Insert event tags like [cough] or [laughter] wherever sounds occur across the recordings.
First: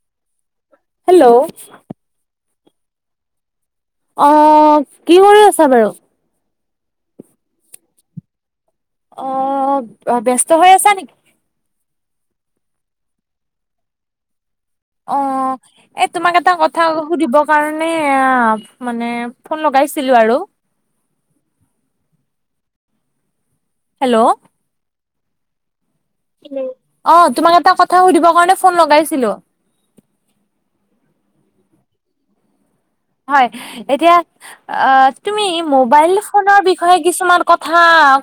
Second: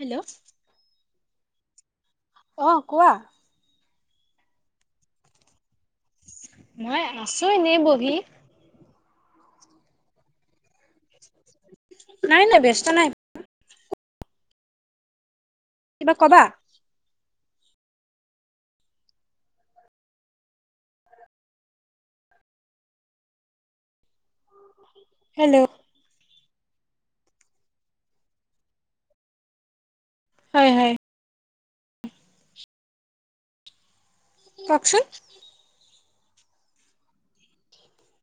Hello hello অ কোৱা? অ কি কৰি আছা বাৰু? মই আছোঁ এনেই বহি। অ ব্যস্ত হৈ আছা নেকি? নাই নাই ব্যস্ত নাই। অ এ কিবা তোমাক কবা এটা কথা সুধিবৰ কাৰণে মানে এ আ মানে ফোন লগাইছিলোঁ আৰু হেল্লৌ' হেল্লৌ' অ তোমাক এটা কথা সুধিবৰ কাৰণে ফোন লগাইছিলোঁ? হয় হয় হয় এতিয়া অ কওকচোন তুমি মোবাইল ফোনৰ বিষয়ে কিছুমান কথা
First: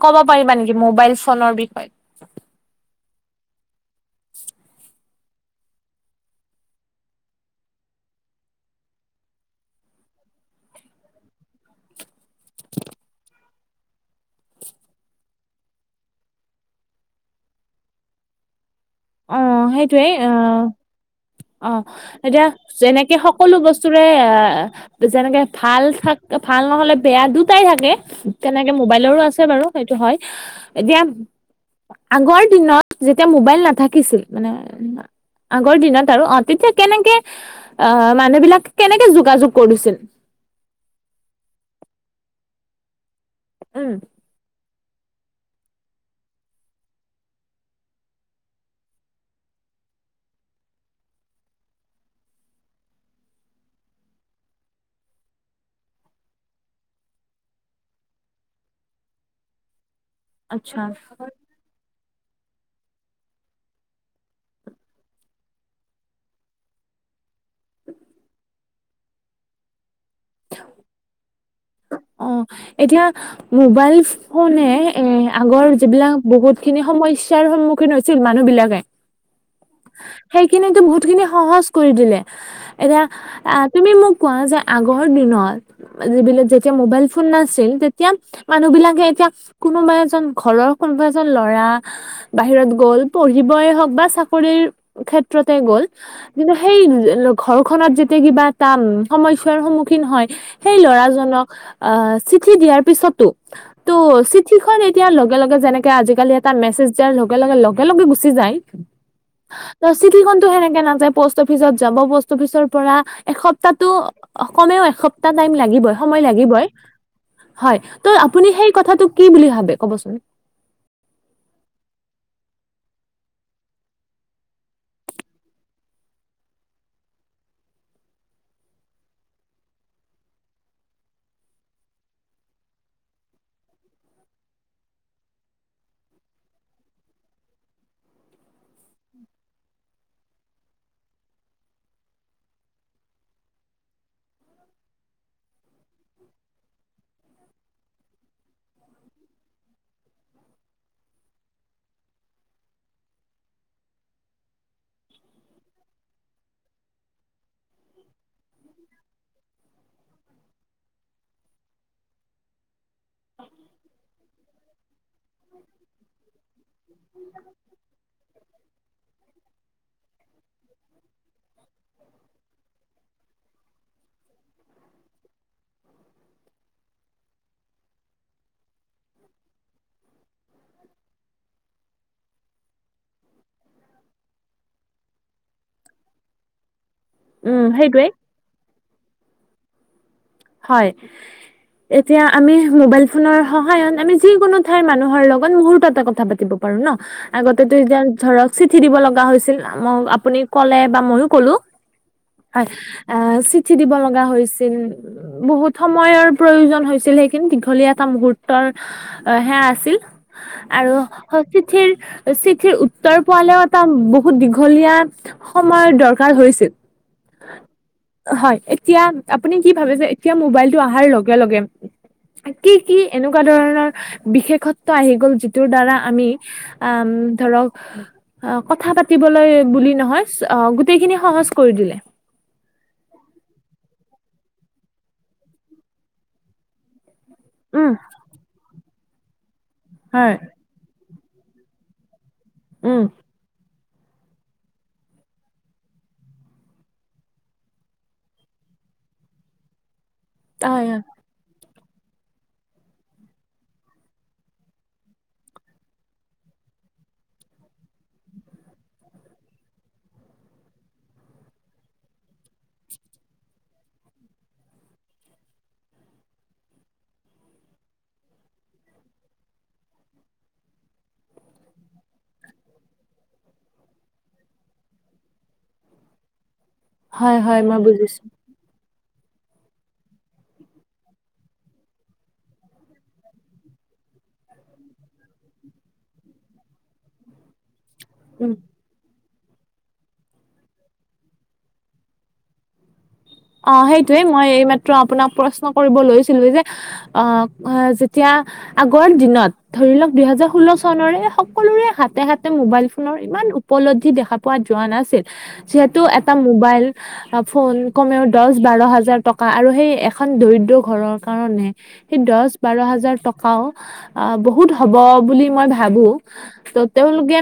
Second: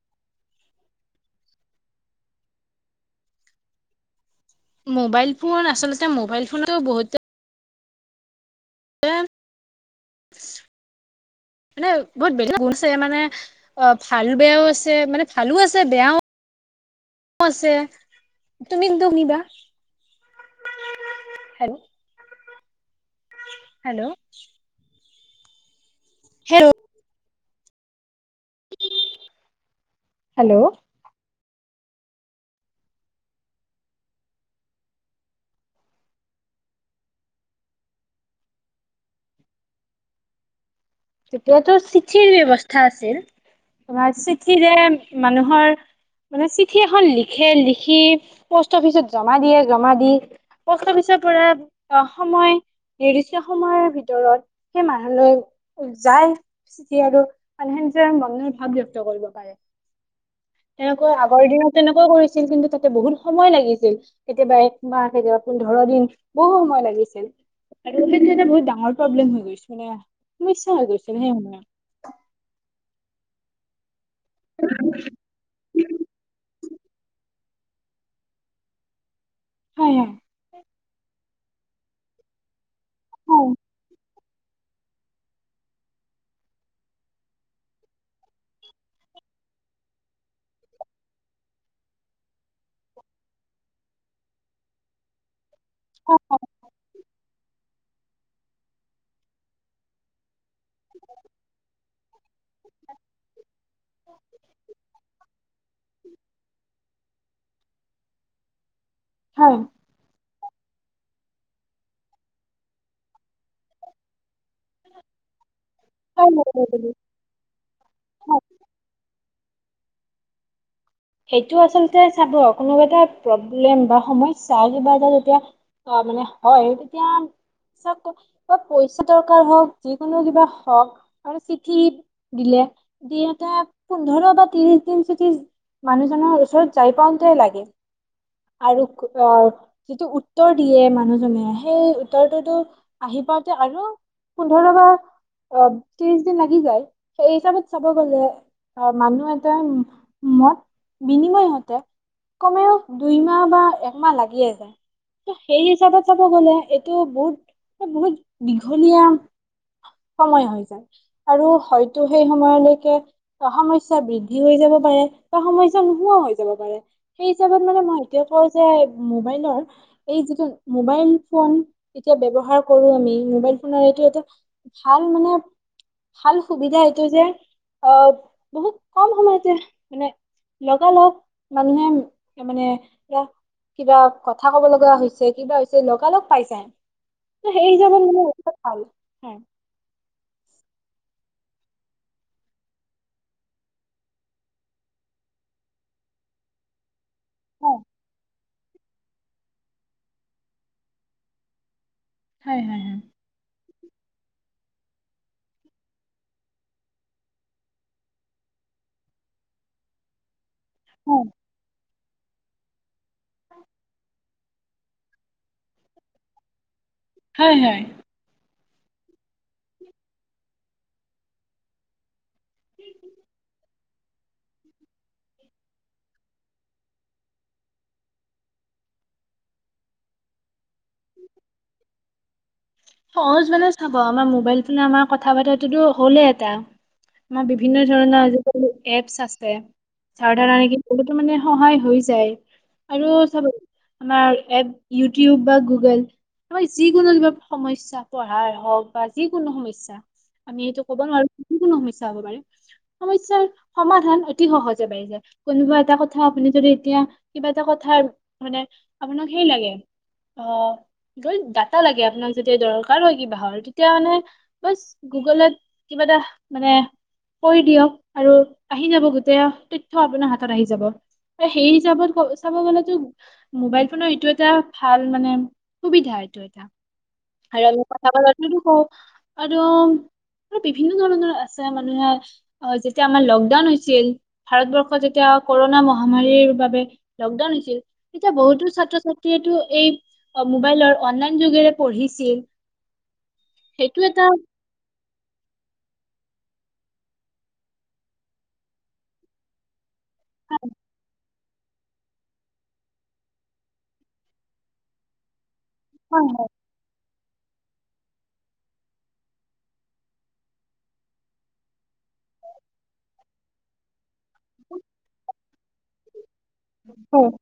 ক'ব পাৰিবা নেকি মোবাইল ফোনৰ বিষয়ে? [inaudible] মোবাইল ফোন আচলতে মোবাইল ফোনতো বহুত [unintelligible] [unintelligible] মানে বহুত বেলেগ গুণ আছে মানে অ ভাল বেয়াও আছে মানে ভালো আছে বেয়াও আছে। তুমি [unintelligible] সেইটোয়েই অ অ হেল্ল' এতিয়া যেনেকে হক সকলো বস্তুৰে হেল্ল' যেনেকে ভাল থাক ভাল হেল্ল' নহ'লে বেয়া দুটাই থাকে। তেনেকে মোবাইলৰো আছে বাৰু সেইটো হয়। হেল্ল' এতিয়া আগৰ দিনত যেতিয়া মোবাইল নাথাকিছিল মানে আগৰ দিনত আৰু অ তেতিয়া কেনেকে অ মানুহ বিলাক কেনেকে যোগাযোগ কৰিছিল? তেতিয়াতো চিঠিৰ ব্যৱস্থা আছিল, উম বা চিঠিৰে মানুহৰ মানে চিঠি এখন লিখে লিখি প'ষ্ট অফিচত জমা দিয়ে, জমা দি প'ষ্ট অফিচৰ পৰা সময় নিৰ্দিষ্ট সময়ৰ ভিতৰত সেই মানুহলৈ যায় চিঠি আৰু মানুহে নিজৰ মনৰ ভাৱ ব্যক্ত কৰিব পাৰে। আচ্ছা তেনেকৈ আগৰ দিনত তেনেকৈয়ে কৰিছিল কিন্তু তাতে বহুত সময় লাগিছিল। কেতিয়াবা একমাহ কেতিয়াবা পোন্ধৰ দিন বহু সময় লাগিছিল। আৰু সেইটো এটা বহুত ডাঙৰ প্ৰব্লেম হৈ গৈছে মানে সমস্যা হৈ গৈছিল সেই সময়ত। অ, এতিয়া মোবাইল ফোনে এ আগৰ যিবিলাক বহুত খিনি সমস্যাৰ সন্মুখীন হৈছিল মানুহ বিলাকে। হয় হয়। সেইখিনিতো বহুত খিনি সহজ কৰি দিলে। এতিয়া আহ তুমি মোক কোৱা যে আগৰ দিনত যিবিলা যেতিয়া মোবাইল ফোন নাছিল তেতিয়া মানুহবিলাকে এতিয়া কোনোবা এজন ঘৰৰ কোনোবা এজন ল'ৰা বাহিৰত গ'ল পঢ়িবই হওঁক বা চা কৰিৰ ক্ষেত্ৰতে গ'ল কিন্তু সেই ঘৰখনত যেতিয়া কিবা এটা সমস্যাৰ সন্মুখীন হয় সেই ল'ৰাজনক অ', চিঠি দিয়াৰ পিছতো ত' চিঠিখন এতিয়া লগে লগে যেনেকে আজাকালি এটা মেচেজ দিয়া লগে লগে লগে লগে গুচি যায়। হয়। ত' চিটিখনটো সেনেকে নাযায় পষ্ট অফিচত যাব পষ্ট অফিচৰ পৰা এসপ্তাহটো অ', কমেও এসপ্তাহ টাইম লাগিবই। সময় লাগিবই, হয় হয় হয় ত' আপুনি সেই কথাটো কি বুলি ভাবে ক'বচোন? সেইটো আচলতে চাব কোনোবা এটা প্ৰব্লেম বা সমস্যা কিবা এটা যেতিয়া অ', মানে হয় তেতিয়া চাওঁক আক বা পইচা দৰকাৰ হওঁক যিকোনো কিবা হওঁক আৰু মানে চিঠি দিলে, দিয়াতে পোন্ধৰ বা ত্ৰিশ দিন যদি মানুহজনৰ ওচৰত যাই পাওঁতেই লাগে আৰু অহ যিটো উত্তৰ দিয়ে মানুহজনে সেই উত্তৰটোতো আহি পাওঁতে আৰু পোন্ধৰ বাৰ অ'। ত্ৰিশ দিন লাগি যায় সেই হিচাপত চাব গ'লে অহ, মানুহ এটাই মদ বিনিময় হওঁতে কমেও দুইমাহ বা একমাহ লাগিয়ে যায়। ত' সেই হিচাপত চাব গ'লে এইটো বহুত বহুত দীঘলীয়া সময় হৈ যায় আৰু হয় টো সেই সময়লৈকে সমস্যা বৃদ্ধি হৈ যাব পাৰে বা সমস্যা নোহোৱা হৈ যাব পাৰে সেই হিচাপত মানে মই এতিয়া কওঁ যে মোবাইলৰ এই যিটো মোবাইল ফোন এতিয়া ব্যৱহাৰ কৰো আমি মোবাইল ফোনৰ এইটো এটা ভাল মানে, ভাল সুবিধা এইটো যে অ', বহুত কম সময়তে মানে লগালগ মানুহে মানে এ, কিবা কথা ক'ব লগা হৈছ ছে কিবা হৈছে লগালগ পাই যায় উম সেই হিচাপত সেইটোৱে মানে [unintelligible] ভাল। হয়। এতিয়া আমি মোবাইল ফোনৰ সহায়ত আমি যিকোনো ঠাইৰ মানুহৰ লগত মুহুৰ্ততে কথা পাতিব পাৰো ন'। আগতেটো এতিয়া ধৰক চিঠি দিব লগা হৈছিল মই আপুনি ক'লে বা ময়ো ক'লো। হয়, অ', চিঠি দিব লগা হৈছিল। বহুত সময়ৰ প্ৰয়োজন হৈছিল সেইখিন দীঘলীয়া এটা মুহুৰ্তৰ অ', সেয়া আছিল। আৰু হয় চিঠিৰ চিঠিৰ উত্তৰ পোৱালেও এটা বহুত দীঘলীয়া সময়ৰ দৰকাৰ হৈছিল। হয়, হয়। হয়, এতিয়া আপুনি কি ভাবিছে এতিয়া মোবাইলটো অহাৰ লগে লগে কি কি এনেকুৱা ধৰণৰ বিশেষত্ব আহি গ'ল যিটোৰ দ্বাৰা আমি আম ধৰক অ', কথা পাতিবলৈ বুলি নহয় অ', গোটেইখিনি সহজ কৰি দিলে। সহজ মানে চাব আমাৰ মোবাইল ফোনে আমাৰ কথা বতৰাটোতো হ'লেই এটা। আমাৰ বিভিন্ন উম ধৰণৰ আজিকালি এপছ আছে যাৰ হয় ধাৰণে কি তো মানে সহায় হৈ যায় উম আৰু চাব আমাৰ এপ ইউটিউব বা গুগল আমাৰ যিকোনো কিবা সমস্যা পঢ়াৰ হওঁক বা যিকোনো সমস্যা আমি এইটো ক'ব নোৱাৰো। যিকোনো সমস্যা হ'ব পাৰে সমস্যাৰ অতি সহজে পাই যায়। কোনোবা এটা কথা আপুনি যদি এতিয়া কিবা এটা কথা মানে আপোনাক সেই লাগে। অ', যদি দাটা লাগে আপোনাক। যেতিয়া দৰকাৰ কিবাহৰ তেতিয়া মানে বাছ গুগলত কিবা এটা মানে কৈ দিয়ক আৰু আহি যাব গোটেই তথ্য আপোনাৰ হাতত আহি যাব। আৰু সেই হিচাপত ক চাব গলেতো মোবাইল ফোনৰ এইটো এটা ভাল মানে সুবিধা এইটো এটা। হয় হয়, আৰু মই আমি কথা বুজিছো। [unintelligible] আৰু আৰু বিভিন্ন ধৰণৰ আছে মানুহে আহ, যেতিয়া আমাৰ লকডাউন হৈছিল। ভাৰতবৰ্ষত যেতিয়া কৰোনা মহামাৰীৰ বাবে লকডাউন হৈছিল। তেতিয়া উম। বহুতো ছাত্ৰ-ছাত্ৰীয়েটো এই মোবাইলৰ অনলাইন যোগেৰে পঢ়িছিল। অ', সেইটো সেইটোয়ে এটা মই এই মাত্ৰ আপোনাক প্ৰশ্ন কৰিব লৈছিলোৱে যে অ', যেতিয়া আগৰ দিনত ধৰি লওক দুইহেজাৰ ষোল্ল চনৰে হওঁক। সকলোৰে হাতে হাতে মোবাইল ফোনৰ ইমান উপলব্ধি দেখা পোৱা যোৱা নাছিল। যিহেতু হয় এটা হয় মোবাইল ফোন কমেও দহ বাৰ হাজাৰ টকা আৰু সেই এখন দৰিদ্ৰ ঘৰৰ কাৰণে সেই দহ বাৰ হাজাৰ টকাও বহুত হ'ব বুলি মই ভাবো। ত' হয়, তেওঁলোকে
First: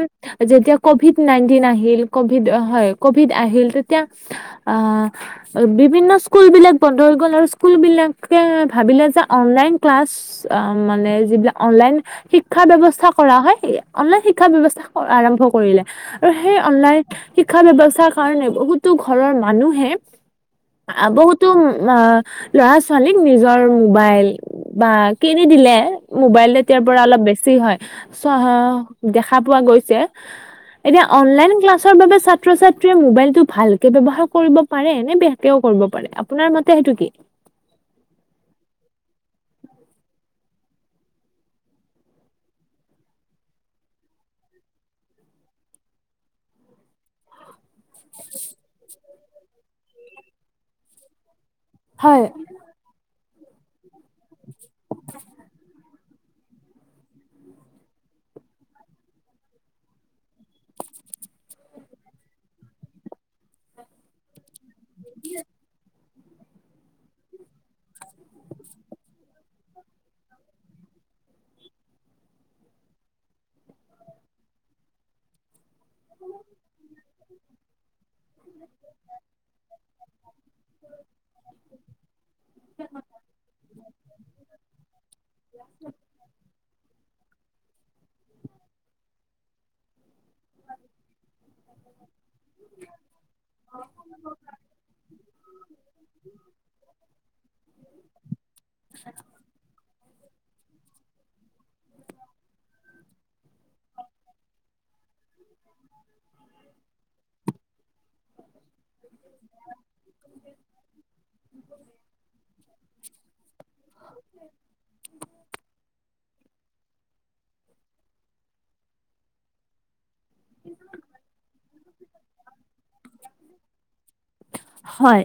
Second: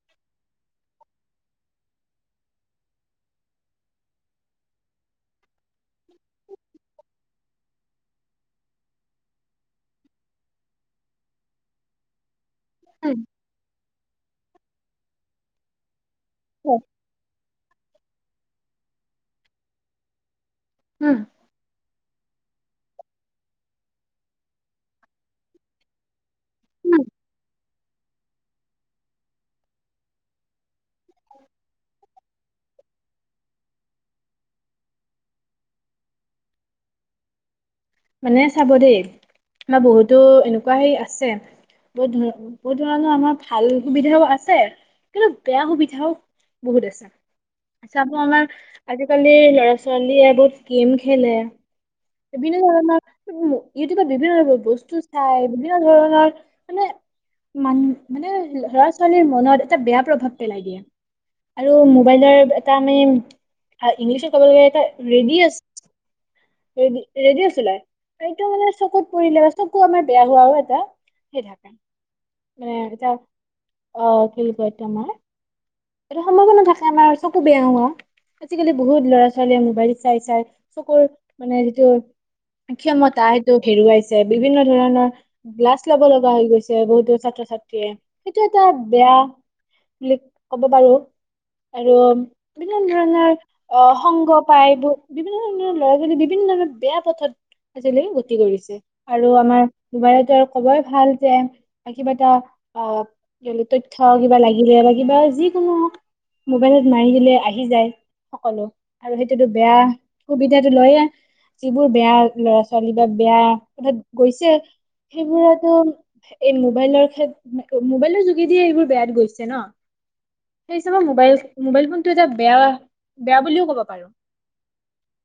যেতিয়া কভিড নাইনটিন আহিল কভিড হয়, কভিড আহিল তেতিয়া আহ বিভিন্ন স্কুল বিলাক বন্ধ হৈ গ'ল আৰু স্কুল বিলাকে ভাবিলে যে অনলাইন ক্লাছ মানে যিলাক অনলাইন শি শিক্ষা ব্যৱস্থা উম, কৰা হয়, অনলাইন শিক্ষাৰ ব্য্ৱস্থা আৰম্ভ কৰিলে আৰু সেই হয়, অনলাইন শিক্ষা ব্যয়ৱস্থাৰ কাৰণে বহুতো ঘৰৰ মানুহে উম, বহুত তো ল'ৰা-ছোৱালীক নিজৰ মোবাইল বা কিনি দিলে। মোবাইল তেতিয়াৰ পৰা উম। অলপ বেছি হয়, চ দেখা পোৱা গৈছে। এতিয়া অনলাইন ক্লাছৰ বাবে ছাত্ৰ-ছাত্ৰীয়ে মোবাইলটো ভালকে ব্যৱহাৰ কৰিব পাৰে নে বেয়াকেও কৰিব পাৰে আপোনাৰ মতে সেইটো কি? মানে চাব দেই আমাৰ বহুতো এনেকুৱা সেই আছে। বহুত ধৰনৰ বহুত ধৰণৰ আমাৰ ভাল সুবিধাও আছে কিন্তু বেয়া সুবিধাও বহুত আছে। চাব আমাৰ আজিকালি ল'ৰা-ছোৱালীয়ে বহুত গেম খেলে। হয়। বিভি ধৰণৰ ইউটিউবত বিভিন্ন ধৰনৰ বস্তু চাই বিভিন্ন ধৰণৰ মানে মান মানে লৰা-ছোৱালীৰ মনত এটা বেয়া প্ৰভাৱ পেলাই দিয়ে। আৰু মোবাইলৰ এটা মানে ইংলিছত ক'ব গ'লে এটা ৰেডিয়েছ ৰেডি ৰেডিয়েছ ওলাই এইটো মানে চকুত পৰিলে চকু আমাৰ বেয়া হোৱাও এটা সেই থাকে। মানে এটা অ', কি কয় এইটো আমাৰ এটা সম্ভাৱনা থাকে আমাৰ চকু বেয়া হোৱা। আজিকালি বহুত ল'ৰা-ছোৱালীয়ে মোবাইল চাই চাই চকুৰ মানে যিটো ক্ষমতা টো হেৰুৱাইছে বিভিন্ন ধৰণৰ গ্লাছ ল'ব লগা হৈ গৈছে বহুতো ছাত্ৰ-ছাত্ৰীয়ে সেইটো এটা বেয়া বুলি ক'ব পাৰো আৰু- বিভিন্ন ধৰণৰ অ সংগ পায়বোৰ বিভিন্ন ধৰণৰ ল'ৰা ছোৱালী বিভিন্ন ধৰণৰ বেয়া- আজিলৈ গতি কৰিছে আৰু আমাৰ দুবাৰেতো আৰু কবই ভাল যে- বা কিবা এটা আহ' তথ্য কিবা লাগিলে বা কিবা যি কোনো- মোবাইলত মাৰি দিলে আহি যায়। সকলো আৰু সেইটোতো বেয়া সুবিধাটো লয়ে। যিবোৰ বেয়া ল'ৰা ছোৱালী বা বেয়া কথাত গৈছে সেইবোৰতো- এই মোবাইলৰ ক্ষেত, মোবাইলৰ যোগেদিয়ে এইবোৰ বেয়াত গৈছে ন। সেই হিচাপত মোবাইল, মোবাইল ফোনটো এটা বেয়া বেয়া বুলিও ক'ব পাৰোঁ। হয়।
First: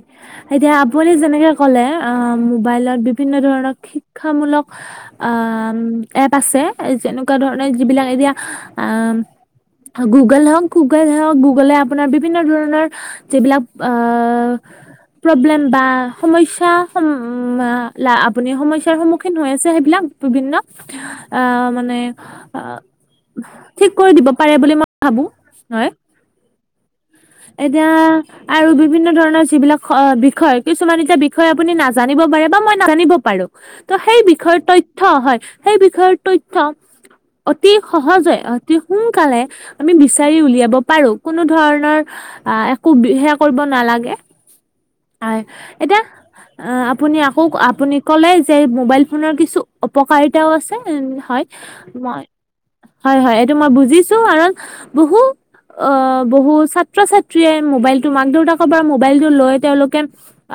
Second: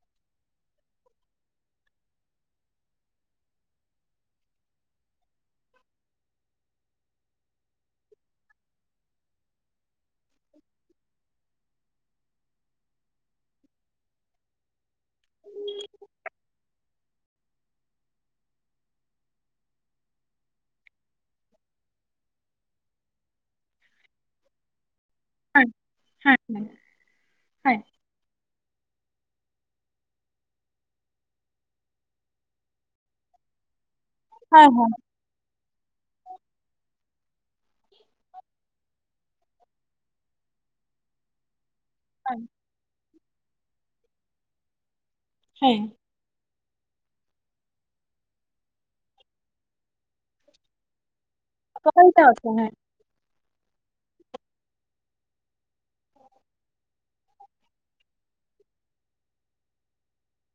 এতিয়া আপুনি যেনেকে ক'লে আহ' মোবাইলত বিভিন্ন ধৰণৰ শিক্ষামূলক- আহ' এপ আছে যেনেকুৱা ধৰণে যিবিলাক এতিয়া আম- গুগল হওঁক গুগল হওক, গুগলে আপোনাৰ বিভিন্ন ধৰণৰ যিবিলাক- আহ'- প্ৰব্লেম বা সমস্যা আপুনি সমস্যাৰ সন্মুখীন হৈ আছে সেইবিলাক- বিভিন্ন আহ' মানে- ঠিক কৰি দিব পাৰে বুলি মই ভাবোঁ। হয় হয়। এতিয়া- আৰু বিভিন্ন ধৰণৰ যিবিলাক অঁ' বিষয় কিছুমান এতিয়া বিষয় আপুনি নাজানিব পাৰে বা মই নাজানিব পাৰোঁ। ত' সেই বিষয়ৰ হয় তথ্য হয়, সেই বিষয়ৰ তথ্য- অতি সহজে অতি সোনকালে আমি বিচাৰি উলিয়াব পাৰোঁ। কোনো ধৰণৰ আহ' একো বিশেষ কৰিব নালাগে, হয়, এতিয়া- অঁ' আপুনি আকৌ আপুনি ক'লেই যে মোবাইল ফোনৰ কিছু অপকাৰিতাও আছে, হয়। উপকাৰিতা মই আছে হয় হয়, এইটো মই বুজিছো কাৰণ বহু অ' বহু ছা ছাত্ৰ-ছাত্ৰীয়ে মোবাইলটো মাক দেউতাকৰ পৰা মোবাইলটো লৈ তেওঁলোকে-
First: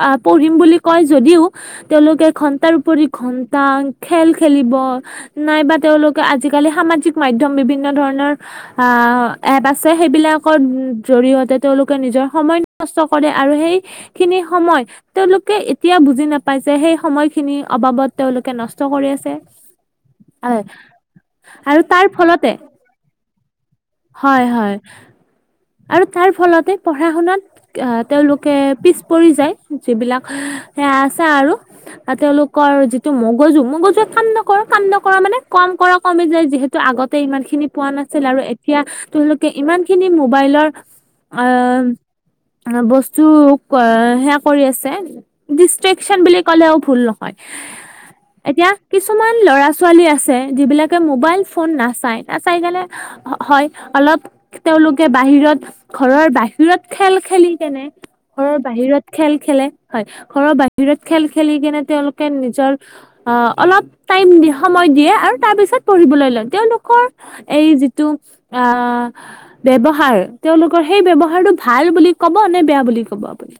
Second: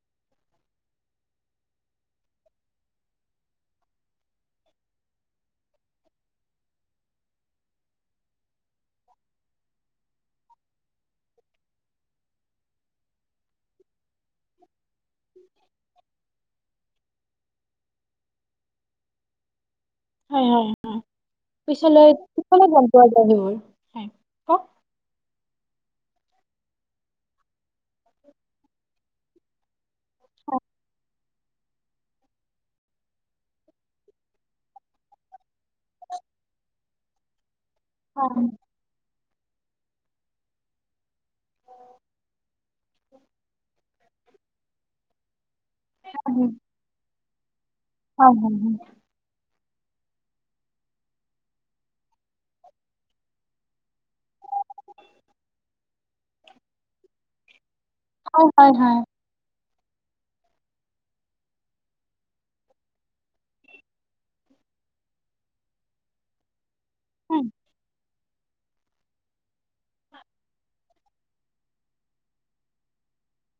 আহ' পঢ়িম বুলি কয় যদিও- তেওঁলোকে ঘন্টাৰ উপৰি ঘন্টা খেল খেলিব- নাইবা তেওঁলোকে আজিকালি সামাজিক মাধ্যম বিভিন্ন ধৰণৰ- আহ' এপ আছে সেইবিলাকত- জৰিয়তে তেওঁলোকে নিজৰ সময় নষ্ট কৰে আৰু সেইখিনি সময়- তেওঁলোকে এতিয়া বুজি নাপাই যে সেই সময়খিনিৰ অবাবত তেওঁলোকে নষ্ট কৰি আছে। হয় আৰু তাৰ ফলতে- পইন্ট আহিবই। হয় হয় আৰু তাৰ ফলতে পঢ়া শুনাত- আহ' তেওঁলোকে পিছ পৰি যায় যিবিলাক সেয়া আছে আৰু। বা তেওঁলোকৰ যিটো মগজু, মগজুৱে কাম নকৰে কাম নকৰা মানে কাম কৰা কমি যায় যিহেতু- আগতে ইমান খিনি পোৱা নাছিল হয় আৰু এ হয় তিয়া তেওঁলোকে ইমান খিনি মোবাইলৰ আহ' বস্তু হেয়া কৰি আছে। ডিষ্ট্ৰেকচন বুলি ক'লেও ভুল নহয়। হয় এতিয়া কি কিছুমান ল'ৰা ছোৱালী আছে যিবিলাকে মোবাইল ফোন নাচায়, নাচাই কেনে- হয়, অলপ তেওঁলোকে বাহিৰত ঘৰৰ বাহিৰত খেল খেলি কেনে- ঘৰৰ হয় হয় হয় বাহিৰত খেল খেলে, হয়। ঘৰৰ বাহিৰত খেল খেলি কেনে তেওঁলোকে নিজৰ- অ অলপ টাইম সময় দিয়ে আৰু তাৰ পিছত পঢ়িবলৈ লয় তেওঁলোক কৰ হয় এই যিটো আ ব্যৱহাৰ তেওঁলোকৰ সেই ব্যৱহাৰটো ভাল বুলি ক'ব নে বেয়া বুলি ক'ব আপুনি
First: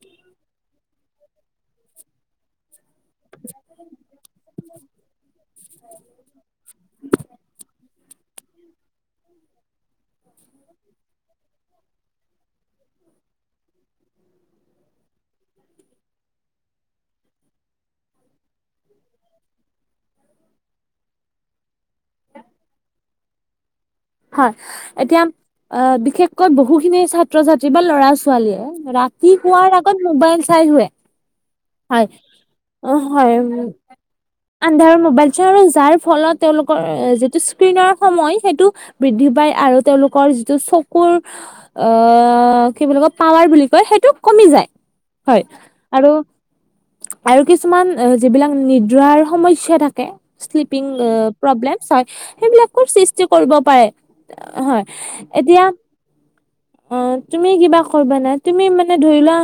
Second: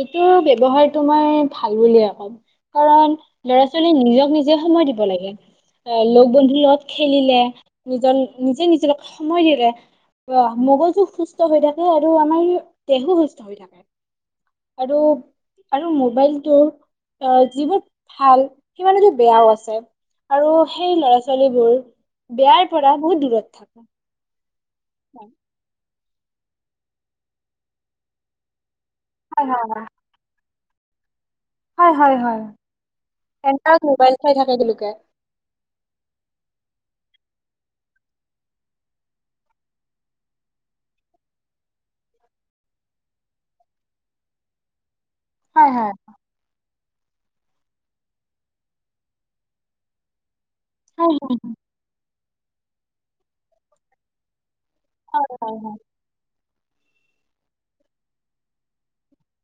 এইটো ব্যৱহাৰটো মই ভাল বুলিয়ে কম কাৰণ ল'ৰা ছোৱালীয়ে নিজক নিজে সময় দিব লাগে এ লগ বন্ধুৰ লগত খেলিলে নিজৰ নিজে নিজৰক সময় দিলে অ মগজু সুস্থ হৈ থাকে আৰু আমাৰ দেহো সুস্থ হৈ থাকে আৰু আৰু মোবাইলটোৰ অ যিবোৰ ভাল সিমানোটো বেয়াও আছে আৰু সেই ল'ৰা ছোৱালীবোৰ বেয়াৰ পৰা বহুত দূৰত হয় এতিয়া আ বিশেষকৈ বহুখিনি ছাত্ৰ ছাত্ৰী বা ল'ৰা ছোৱালীয়ে ৰা সি শুৱাৰ হয় আগত মোবাইল চাই শুৱে হয় অ হয় এন্ধাৰত মোবাইল চাই থাকে তেওঁলোকে অন্ধাৰত মবাইল চৌ যাৰ ফলত তেওঁলোকৰ যিটো স্ক্ৰীনৰ সময় সেইটো বৃদ্ধি পায় আৰু তেওঁলোকৰ যিটো চকুৰ অ কি বুলি কয় পাৱাৰ বুলি কয় সেইটো কমি যায় হয় হয় হয় আৰু আৰু কিছুমান যিবিলাক নিদ্ৰাৰ সমস্যা থাকে শ্লিপ পিং হয় প্ৰবলেম হয় সেইবিলাকৰ সৃষ্টি কৰিব পাৰে হয় এতিয়া অ তুমি কিবা কৰিবা না তুমি মানে ধৰি লোৱা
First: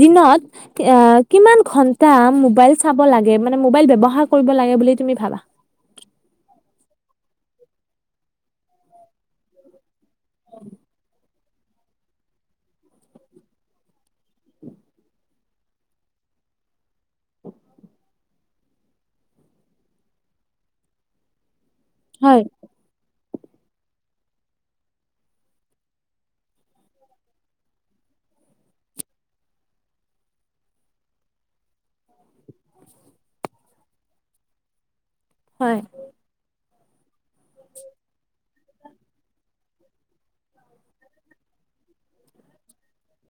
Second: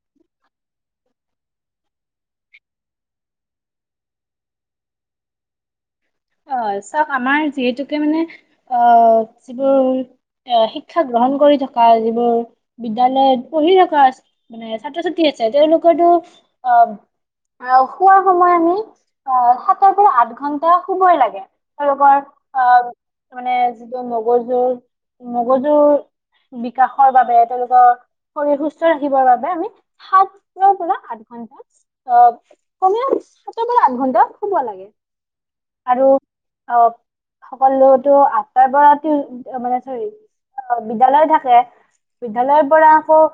দিনত কি আ কিমান ঘন্টা মোবাইল চাব লাগে মানে মোবাইল ব্যৱহাৰ কৰিব লাগে বুলি তুমি ভাবা অ চাওক আমাৰ যিহেতুকে মানে অ যিবোৰ এ শিক্ষা গ্ৰহণ কৰি থকা যিবোৰ বিদ্যালয়ত পঢ়ি থকা আছ মানে ছাত্ৰ ছাত্ৰী আছে তেওঁলোকৰটো অব আহ শুৱা সময় আহি সাতৰ পৰা আঠ ঘন্টা শুবয়ে লাগে তেওলোকৰ হয়। আব মানে যিটো মগজুৰ মগজুৰ বিকাশৰ বাবে তেওঁলোকৰ শৰীৰ সুস্থ ৰাখিবৰ বাবে আমি সাতটাৰ পৰা আঠ ঘণ্টা অ কমেও সাতৰ পৰা আঠ ঘন্টা শুব লাগে হয় আৰু আব সকলোতো আঠটাৰ পৰা মানে চৰি বিদ্যালয় থাকে বিদ্যালয়ৰ পৰা আকৌ